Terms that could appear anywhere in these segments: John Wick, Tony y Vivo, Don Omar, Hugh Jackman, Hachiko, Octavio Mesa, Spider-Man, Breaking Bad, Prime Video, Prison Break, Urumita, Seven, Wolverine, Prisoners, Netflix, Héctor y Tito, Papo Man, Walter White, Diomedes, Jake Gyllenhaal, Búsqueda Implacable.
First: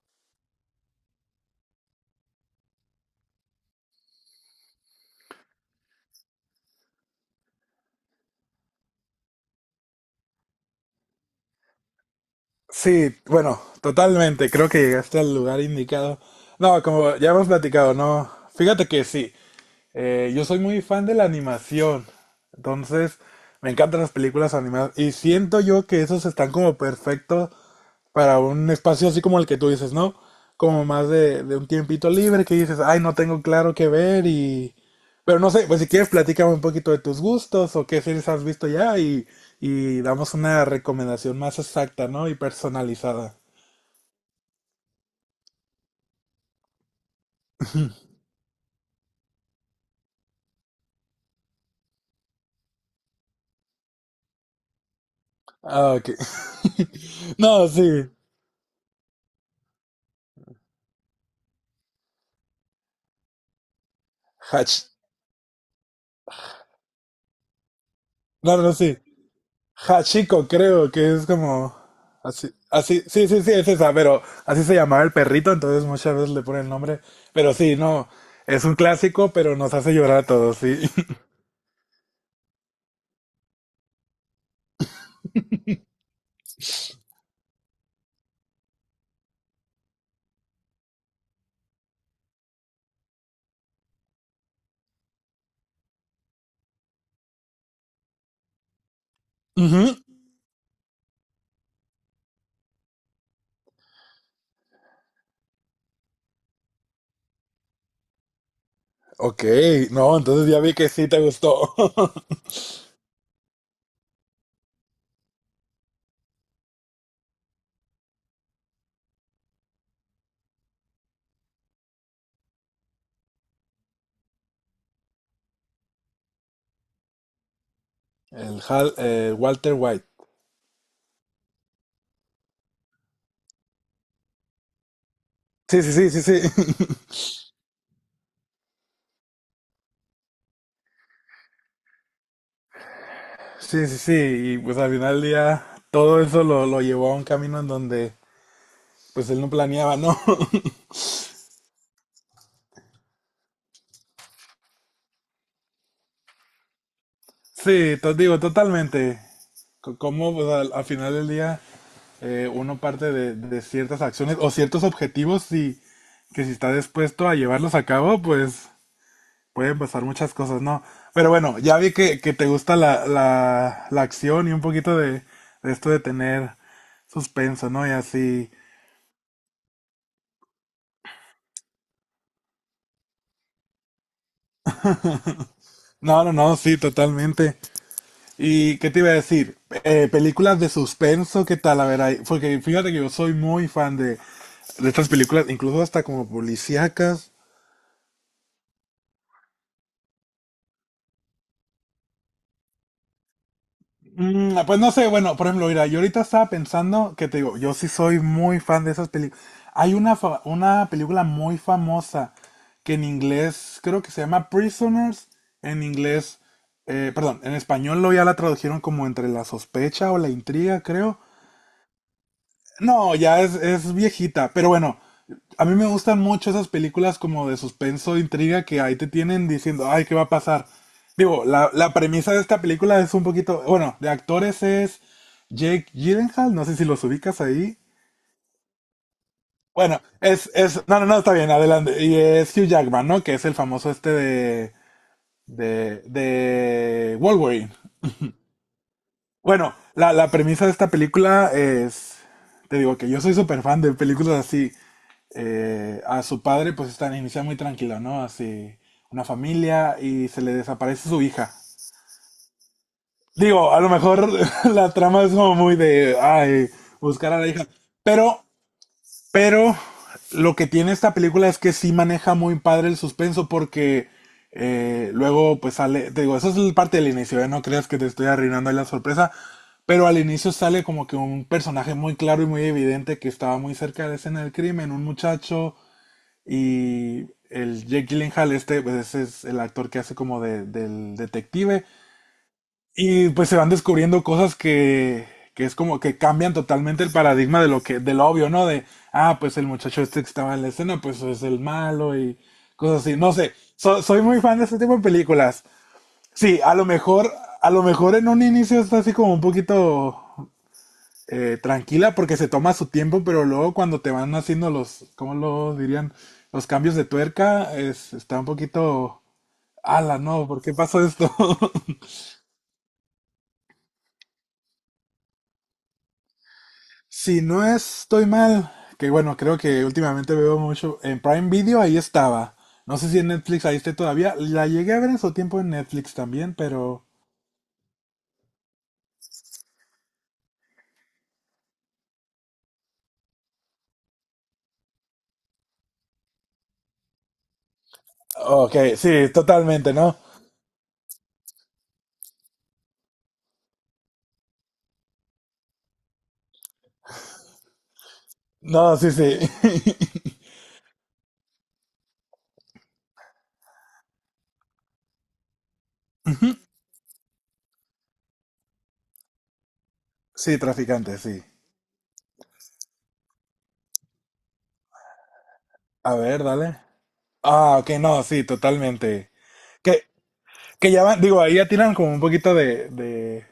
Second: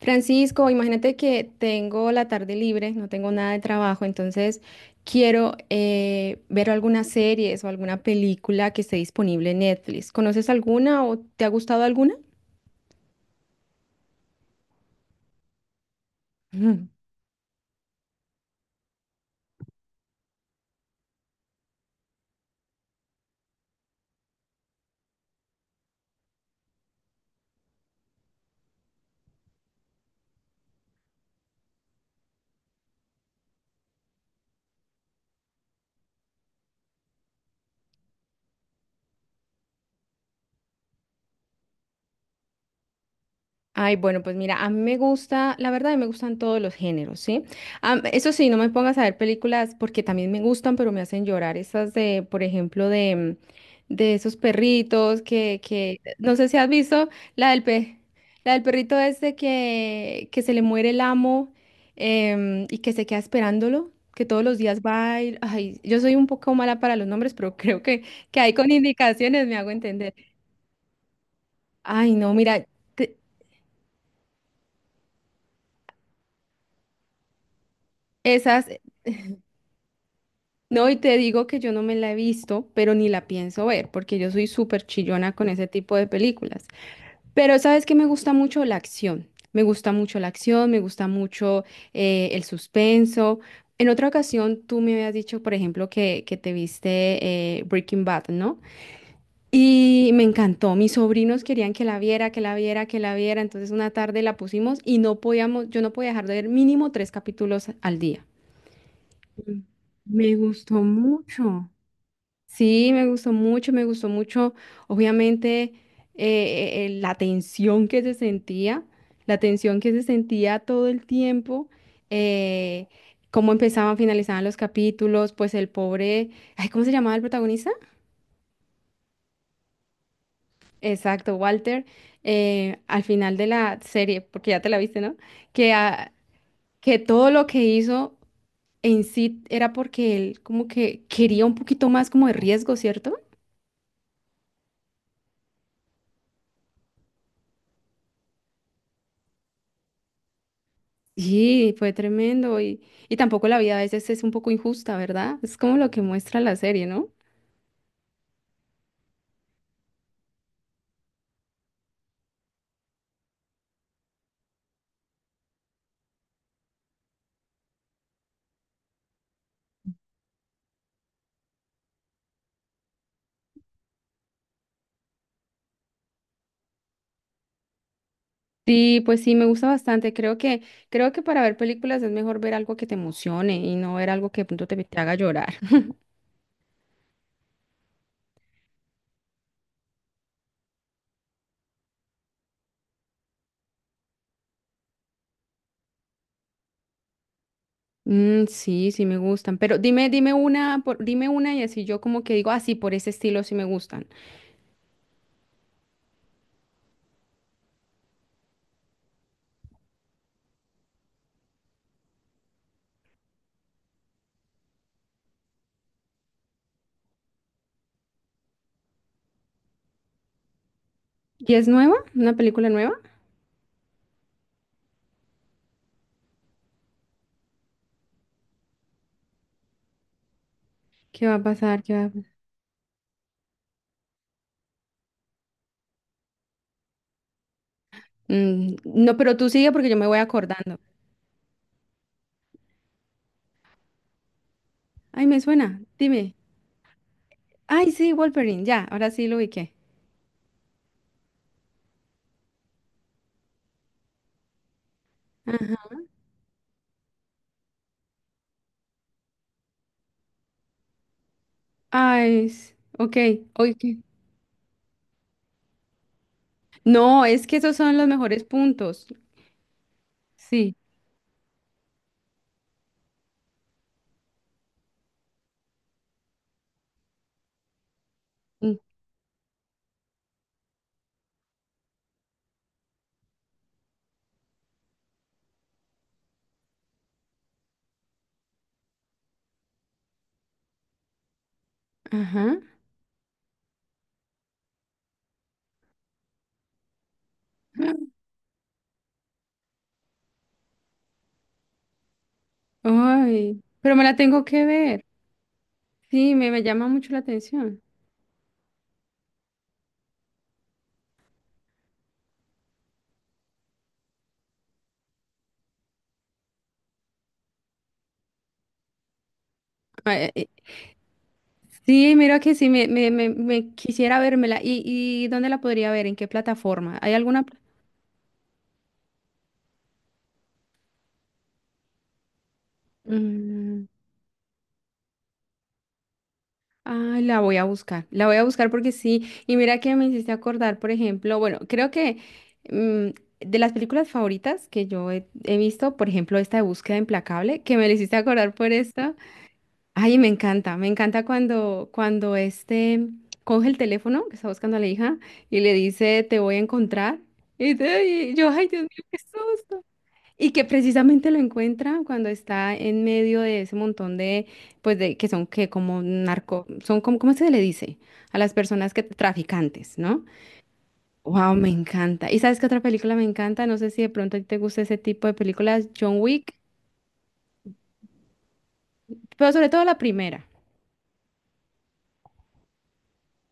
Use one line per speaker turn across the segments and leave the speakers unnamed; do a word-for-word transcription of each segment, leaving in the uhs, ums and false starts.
Francisco, imagínate que tengo la tarde libre, no tengo nada de trabajo, entonces quiero eh, ver algunas series o alguna película que esté disponible en Netflix. ¿Conoces alguna o te ha gustado alguna?
Sí, bueno, totalmente, creo que llegaste al lugar indicado. No, como ya hemos platicado, no. Fíjate que sí, eh, yo soy muy fan de la animación, entonces me encantan las películas animadas y siento yo que esos están como perfectos para un espacio así como el que tú dices, ¿no? Como más de, de un tiempito libre que dices, ay, no tengo claro qué ver y... Pero no sé, pues si quieres platícame un poquito de tus gustos o qué series has visto ya y, y damos una recomendación más exacta, ¿no? Y personalizada.
Ay, bueno, pues mira, a mí me gusta, la verdad, a mí me gustan todos los géneros, ¿sí? Am- eso sí, no me pongas a ver películas porque también me gustan, pero me hacen llorar. Esas de, por ejemplo, de, mm, de esos perritos que,
Ah,
que,
ok.
no sé si has visto la del
No,
pe,
sí.
la del perrito este que, que se le muere el amo, em, y que se queda esperándolo, que todos los días
Hatch.
va y, ay, yo soy un poco mala para los nombres, pero creo que, que ahí
No,
con
no, sí.
indicaciones me hago entender.
Hachiko, creo que es como
Ay, no,
así,
mira.
así,
te-
sí, sí, sí, es esa, pero así se llamaba el perrito, entonces muchas veces le ponen el nombre, pero sí, no, es
Esas.
un clásico, pero nos hace llorar a todos, sí.
No, y te digo que yo no me la he visto, pero ni la pienso ver, porque yo soy súper chillona con ese tipo de películas. Pero sabes que me gusta mucho la acción, me gusta mucho la acción, me gusta mucho eh, el suspenso. En otra ocasión tú me habías dicho, por ejemplo, que, que te viste eh, Breaking Bad, ¿no?
Ujú.
Y me encantó, mis sobrinos querían que la viera, que la viera, que la viera, entonces una tarde la pusimos y no podíamos, yo no podía dejar de ver mínimo tres capítulos al día.
Ok,
Mm.
no,
Me
entonces ya
gustó
vi que sí te
mucho.
gustó.
Sí, me gustó mucho, me gustó mucho, obviamente, eh, eh, eh, la tensión que se sentía, la tensión que se sentía todo el tiempo, eh, cómo empezaban, finalizaban los capítulos, pues el pobre, ay, ¿cómo se llamaba el protagonista?
El Hal- eh, Walter White.
Exacto, Walter, eh, al final de la serie, porque ya te la viste, ¿no? Que,
Sí, sí, sí,
ah,
sí, sí.
que todo lo que hizo en sí era porque él como que quería un poquito más como de riesgo, ¿cierto?
Sí, sí, sí. Y pues al final del día todo eso lo, lo llevó a un camino en donde pues él no planeaba, ¿no?
Sí, fue tremendo y, y tampoco la vida a veces es un poco injusta, ¿verdad? Es como lo que muestra la serie, ¿no?
Sí, te digo, totalmente. C- Como pues al, al final del día, eh, uno parte de, de ciertas acciones o ciertos objetivos y que si está dispuesto a llevarlos a cabo, pues pueden pasar muchas cosas, ¿no? Pero bueno, ya vi que, que te gusta la, la, la acción y un poquito de, de esto de tener suspenso, ¿no? Y así.
Sí, pues sí, me gusta bastante. Creo que, creo que para ver películas es mejor ver algo que te emocione y no ver algo que de pronto te, te haga llorar.
No, no, no, sí, totalmente. ¿Y qué te iba a decir? Eh, películas de suspenso, ¿qué tal? A ver, ahí, porque fíjate que yo soy muy fan de, de estas películas, incluso hasta como policíacas.
Mm, sí, sí me gustan. Pero dime, dime una, por- dime una y así yo como que digo, ah, sí, por ese estilo sí me gustan.
Mm, pues no sé, bueno, por ejemplo, mira, yo ahorita estaba pensando que te digo, yo sí soy muy fan de esas películas. Hay una, fa- una película muy famosa que en inglés creo que se llama Prisoners, en inglés. Eh, perdón, en español lo ya la tradujeron como entre la sospecha o la intriga, creo.
¿Y es nueva? ¿Una película nueva?
No, ya es, es viejita, pero bueno, a mí me gustan mucho esas películas como de suspenso, intriga, que ahí te tienen diciendo, ay, ¿qué va a pasar?
¿Qué va a
Digo, la,
pasar? ¿Qué
la
va a pasar?
premisa de esta película es un poquito, bueno, de actores es Jake Gyllenhaal, no sé si los ubicas ahí.
Mm, no, pero tú sigue porque yo
Bueno,
me voy
es, es,
acordando.
no, no, no, está bien, adelante. Y es Hugh Jackman, ¿no? Que es el famoso este de,
Ay, me suena.
de,
Dime.
de Wolverine.
Ay, sí, Wolverine. Ya, ahora sí lo ubiqué.
Bueno, la, la premisa de esta película es, te digo que yo soy súper fan de películas así, eh, a su padre, pues están inicia muy tranquilo, ¿no? Así, una familia y se le desaparece su hija.
Ah, es. Ok,
Digo, a lo
ok.
mejor la trama es como muy de, ay,
No,
buscar a
es
la
que
hija.
esos son los mejores
Pero,
puntos.
pero lo que
Sí.
tiene esta película es que sí maneja muy padre el suspenso, porque eh, luego pues sale, te digo, eso es el parte del inicio, ¿eh? No creas que te estoy arruinando ahí
Mm.
la sorpresa, pero al inicio sale como que un personaje muy claro y muy evidente que estaba muy cerca de la escena del crimen, un muchacho, y el Jake Gyllenhaal, este, pues ese es el actor que hace como de, del detective.
Ajá.
Y pues se van descubriendo cosas que, que es como que cambian totalmente el paradigma de lo que, del obvio, ¿no? De, ah, pues el muchacho este que estaba en la escena, pues es el malo y cosas así. No sé,
Ay, pero
so-
me la
soy muy
tengo
fan
que
de este tipo de
ver.
películas.
Sí, me,
Sí,
me
a lo
llama mucho la
mejor, a
atención.
lo mejor en un inicio está así como un poquito eh, tranquila porque se toma su tiempo, pero luego cuando te van haciendo los, ¿cómo lo dirían? Los cambios de tuerca, es, está un poquito...
Ah,
Ala,
eh, eh,
no, ¿por qué pasó esto?
Sí, mira que sí, me, me, me, me quisiera vérmela. ¿Y, y dónde la podría ver? ¿En qué plataforma? ¿Hay
Si
alguna? pla-
no estoy mal, que bueno, creo que últimamente veo mucho en Prime Video, ahí estaba. No sé si en Netflix ahí
Mm.
esté todavía. La llegué a ver en su tiempo en Netflix también, pero...
Ah, la voy a buscar, la voy a buscar porque sí, y mira que me hiciste acordar, por ejemplo, bueno, creo que mm, de las películas favoritas que yo he, he visto, por ejemplo, esta de Búsqueda Implacable, que me la hiciste acordar por
Ok,
esta,
sí, totalmente, ¿no?
ay, me encanta, me encanta cuando, cuando este coge el teléfono que está buscando a la hija y le dice, te voy a encontrar, y, te- y yo, ay, Dios
No,
mío,
sí,
qué
sí.
susto. Y que precisamente lo encuentra cuando está en medio de ese montón de, pues de que son que como
Ujú.
narco, son como, ¿cómo se le dice? A las personas que traficantes, ¿no?
Sí, traficante, sí.
Wow, me encanta. ¿Y sabes qué otra película me encanta? No sé si de pronto a ti te gusta ese tipo de películas,
A
John
ver,
Wick,
dale. Ah, ok, no, sí, totalmente.
pero sobre todo la
Que
primera.
Que ya van, digo, ahí ya tiran como un poquito de, de,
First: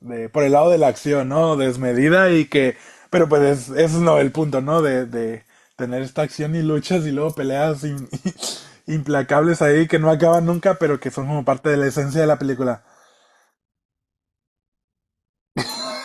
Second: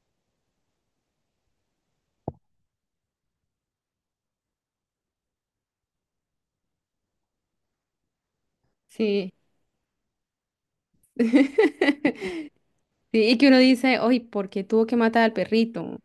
de- por el lado de la acción, ¿no? Desmedida y que, pero pues es, es no el punto, ¿no? De, de tener esta acción y luchas y luego peleas in-
Sí.
implacables ahí que no acaban nunca, pero que son como parte de la esencia de la película.
Sí, y que uno dice, oye, ¿por qué tuvo que matar al perrito?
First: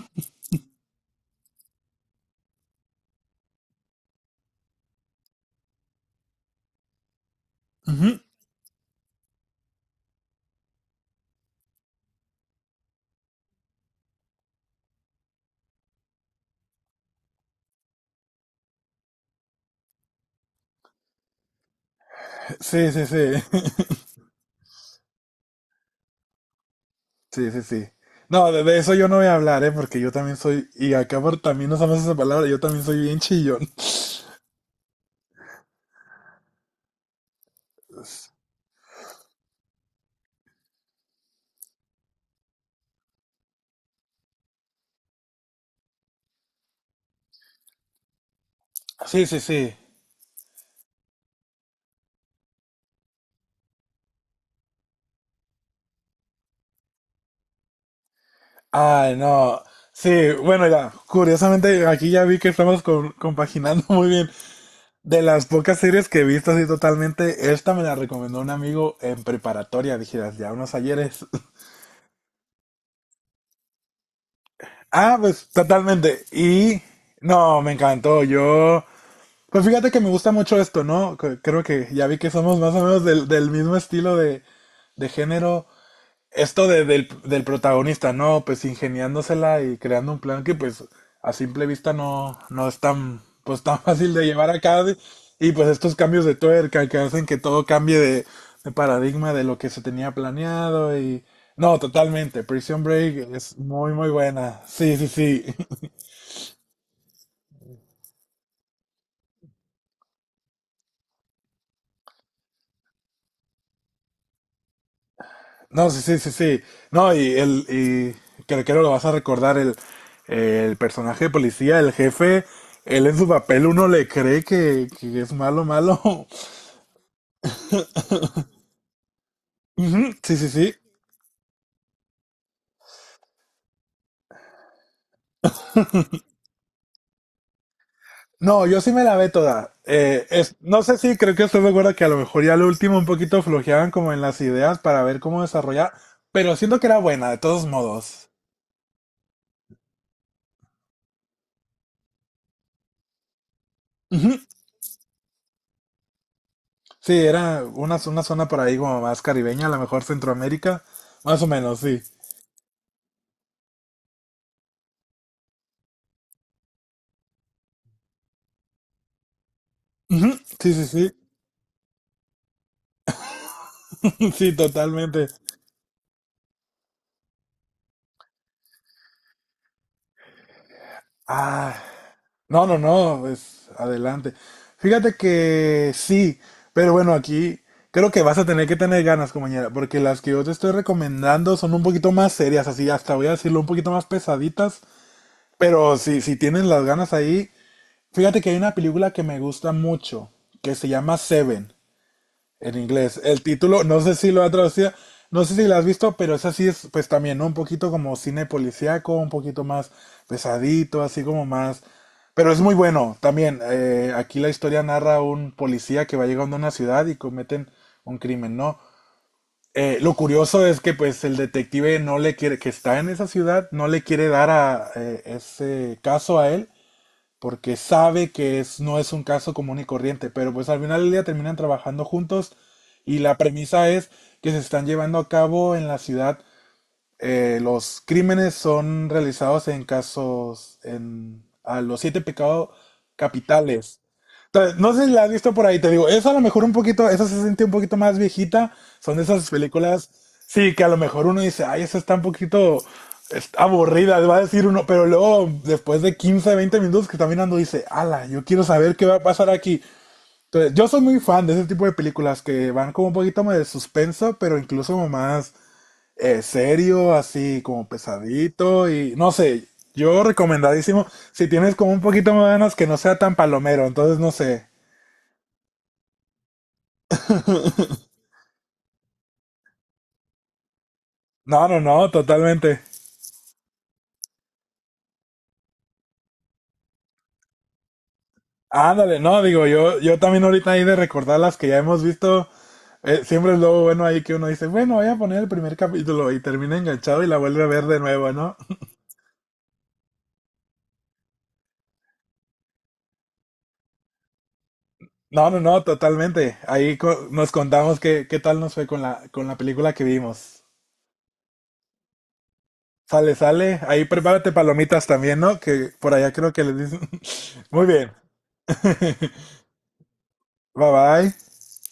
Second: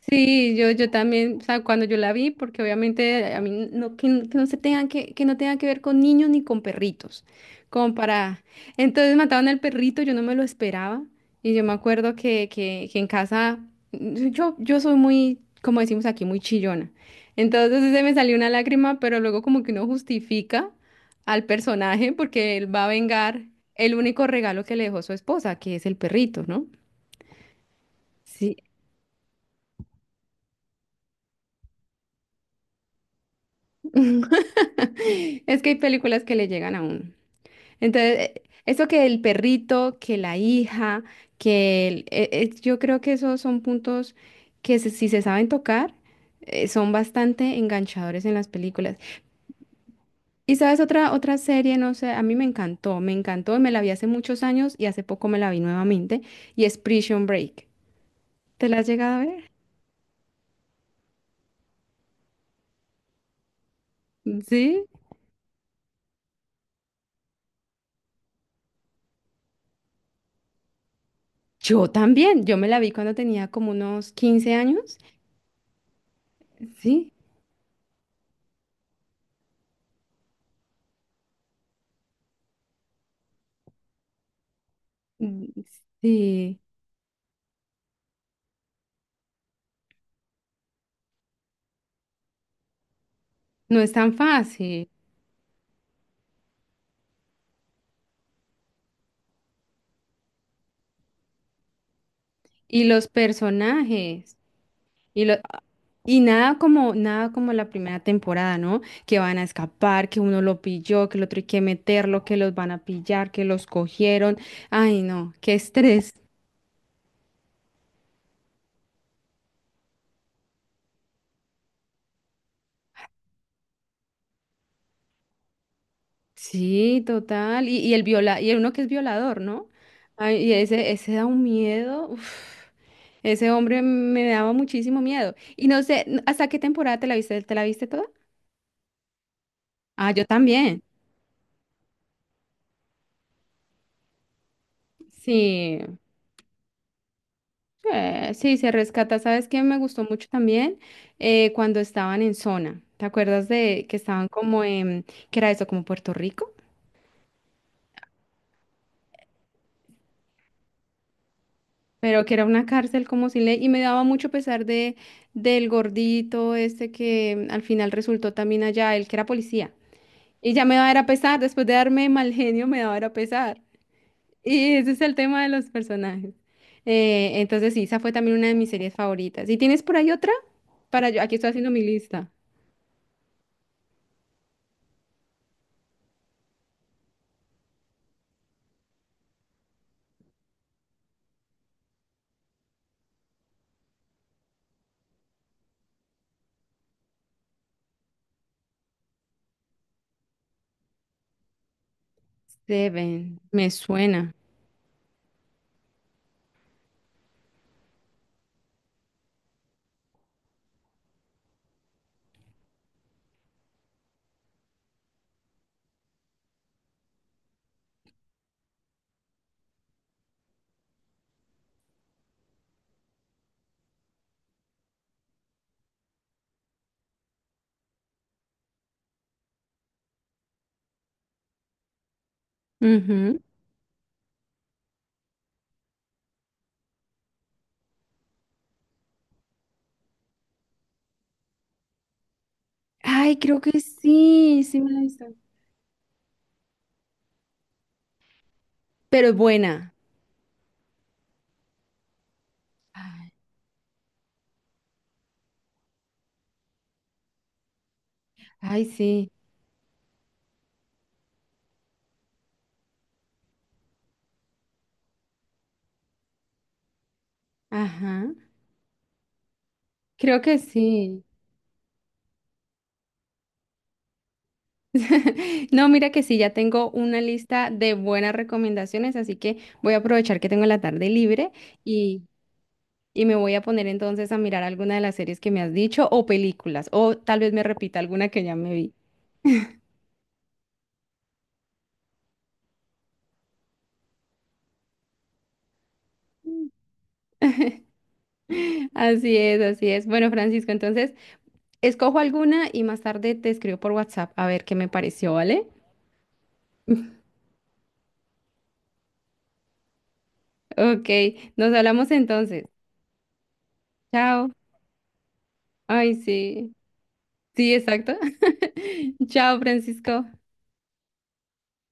Sí, yo, yo también, o sea, cuando yo la vi, porque obviamente a mí no, que, n- que no se tengan que, que no tenga que ver con niños ni con perritos, como
Ujú.
para... Entonces mataron al perrito, yo no me lo esperaba, y yo me acuerdo que, que, que en casa, mm, yo, yo soy muy, como decimos aquí, muy chillona, entonces se me salió una lágrima, pero luego como que uno justifica al personaje porque él va a
Sí, sí, sí.
vengar el único regalo que le dejó su esposa, que es el perrito, ¿no?
Sí, sí, sí. No,
Sí,
de, de eso yo no voy a hablar, ¿eh? Porque yo también soy, y acá por, también usamos esa palabra, yo también soy bien chillón.
es que hay películas que le llegan a uno. Entonces, eh, eso que el perrito, que la hija, que el- eh, eh, yo creo que esos son puntos que se- si se saben tocar, eh, son bastante enganchadores en las películas.
Sí, sí, sí.
Y sabes, otra, otra serie, no sé, a mí me encantó, me encantó, me la vi hace muchos años y hace poco me la vi nuevamente, y es Prison Break. ¿Te la has llegado
Ay,
a ver?
no. Sí, bueno, ya, curiosamente aquí ya vi que estamos con- compaginando muy bien.
Mm. Sí.
De las pocas series que he visto así totalmente, esta me la recomendó un amigo en preparatoria, dijeras, ya unos ayeres.
Yo también, yo me la vi cuando tenía como unos quince años.
Ah, pues totalmente. Y
Sí.
no, me encantó. Yo, pues fíjate que me gusta mucho esto, ¿no? C- Creo que ya vi que somos más o menos del, del mismo estilo de, de
Mm,
género.
sí,
Esto de- del, del protagonista, ¿no? Pues ingeniándosela y creando un plan que pues a simple vista no, no es tan, pues,
no
tan
es tan
fácil de llevar a cabo.
fácil.
Y pues estos cambios de tuerca que hacen que todo cambie de, de paradigma de lo que se tenía planeado y... No, totalmente. Prison
Y los
Break es muy, muy
personajes.
buena. Sí, sí,
Y, lo,
sí.
y nada como, nada como la primera temporada, ¿no? Que van a escapar, que uno lo pilló, que el otro hay que meterlo, que los van a pillar, que los cogieron. Ay, no, qué
No, sí,
estrés.
sí, sí, sí. No, y el, y creo que creo lo vas a recordar, el, el personaje de policía, el jefe, él en su papel uno le cree que, que es malo, malo.
Sí, total. Y, y el viola, y el uno que es violador, ¿no?
Ujú. Sí,
Ay,
sí,
y
sí.
ese, ese da un miedo. Uf. Ese hombre me daba muchísimo miedo. Y no sé, ¿hasta qué temporada te la viste? ¿Te la viste toda?
No, yo sí me la ve toda.
Ah, yo
Eh, es,
también.
no sé si creo que estoy de acuerdo que a lo mejor ya lo último un poquito flojeaban como en las ideas para ver cómo
Sí.
desarrollar, pero siento que era buena, de todos modos.
Eh, sí, se rescata. ¿Sabes qué me gustó mucho también? Eh, cuando estaban en zona. ¿Te acuerdas de que estaban
Ujú.
como en, que era eso, como Puerto Rico?
Sí, era una, una zona por ahí como más caribeña, a lo mejor Centroamérica, más o menos, sí.
Pero que era una cárcel como sin ley. Y me daba mucho pesar de, del gordito este que al final resultó también allá, el que era policía.
Ujú.
Y ya
Sí,
me
sí,
daba
sí.
era pesar, después de darme mal genio, me daba era pesar.
Sí,
Y ese es el
totalmente.
tema de los personajes. Eh, entonces sí, esa fue también una de mis series favoritas. ¿Y tienes por ahí otra? Para yo, aquí estoy haciendo
Ah,
mi lista.
no, no, no, pues adelante. Fíjate que sí, pero bueno, aquí creo que vas a tener que tener ganas, compañera, porque las que yo te estoy recomendando son un poquito más serias, así hasta voy a decirlo, un poquito más pesaditas, pero si, si tienes las ganas ahí, fíjate que hay una película que me gusta mucho, que se llama Seven. En inglés.
Seven,
El
me
título, no sé si
suena.
lo ha traducido, no sé si lo has visto, pero esa sí es, pues también, ¿no? Un poquito como cine policíaco, un poquito más pesadito, así como más. Pero es muy bueno también. Eh, aquí la historia narra un policía que va llegando a una ciudad y cometen un crimen, ¿no? Eh, lo curioso es que, pues, el detective no le quiere, que está en esa ciudad, no le quiere dar a eh, ese caso a él porque sabe que es, no es un caso común y corriente, pero pues al final del día terminan trabajando juntos, y la
Ujú.
premisa es que se están llevando a cabo en la ciudad, eh, los crímenes son realizados en casos, en, a los siete pecados
Ay, creo que
capitales.
sí,
Ta-
sí me
No
la he
sé si
visto.
la has visto por ahí, te digo, eso a lo mejor un poquito, eso se siente un poquito más viejita, son de
Pero es
esas
buena.
películas, sí, que a lo mejor uno dice, ay, esa está un poquito
Ay,
es- aburrida, va a decir uno, pero luego después de quince, veinte minutos que está mirando dice, ala, yo quiero
ay,
saber qué va a
sí.
pasar aquí. Entonces, yo soy muy fan de ese tipo de películas que van como un poquito más de suspenso, pero incluso más eh, serio, así como
Ajá.
pesadito y no sé, yo
Creo que
recomendadísimo,
sí.
si tienes como un poquito más de ganas que no sea tan palomero, entonces no sé.
No, mira que sí, ya tengo una lista de buenas recomendaciones, así que voy a aprovechar que tengo la tarde libre
No, no, no,
y,
totalmente.
y me voy a poner entonces a mirar alguna de las series que me has dicho o películas, o tal vez me repita alguna que ya me vi.
Ándale, no, digo, yo, yo también ahorita ahí de recordar las que ya hemos visto, eh, siempre es lo bueno ahí que uno dice, bueno, voy a poner el primer capítulo y termina enganchado y la vuelve a ver de nuevo, ¿no?
Así es, así es. Bueno, Francisco, entonces escojo alguna y más tarde te escribo por WhatsApp a ver qué me pareció,
No, no,
¿vale?
no, totalmente. Ahí co- nos contamos qué, qué tal nos fue con la, con la película que vimos.
Ok, nos hablamos entonces.
Sale, sale. Ahí
Chao.
prepárate palomitas también, ¿no? Que por
Ay,
allá creo que
sí.
les dicen.
Sí,
Muy
exacto.
bien.
Chao, Francisco.
Bye bye.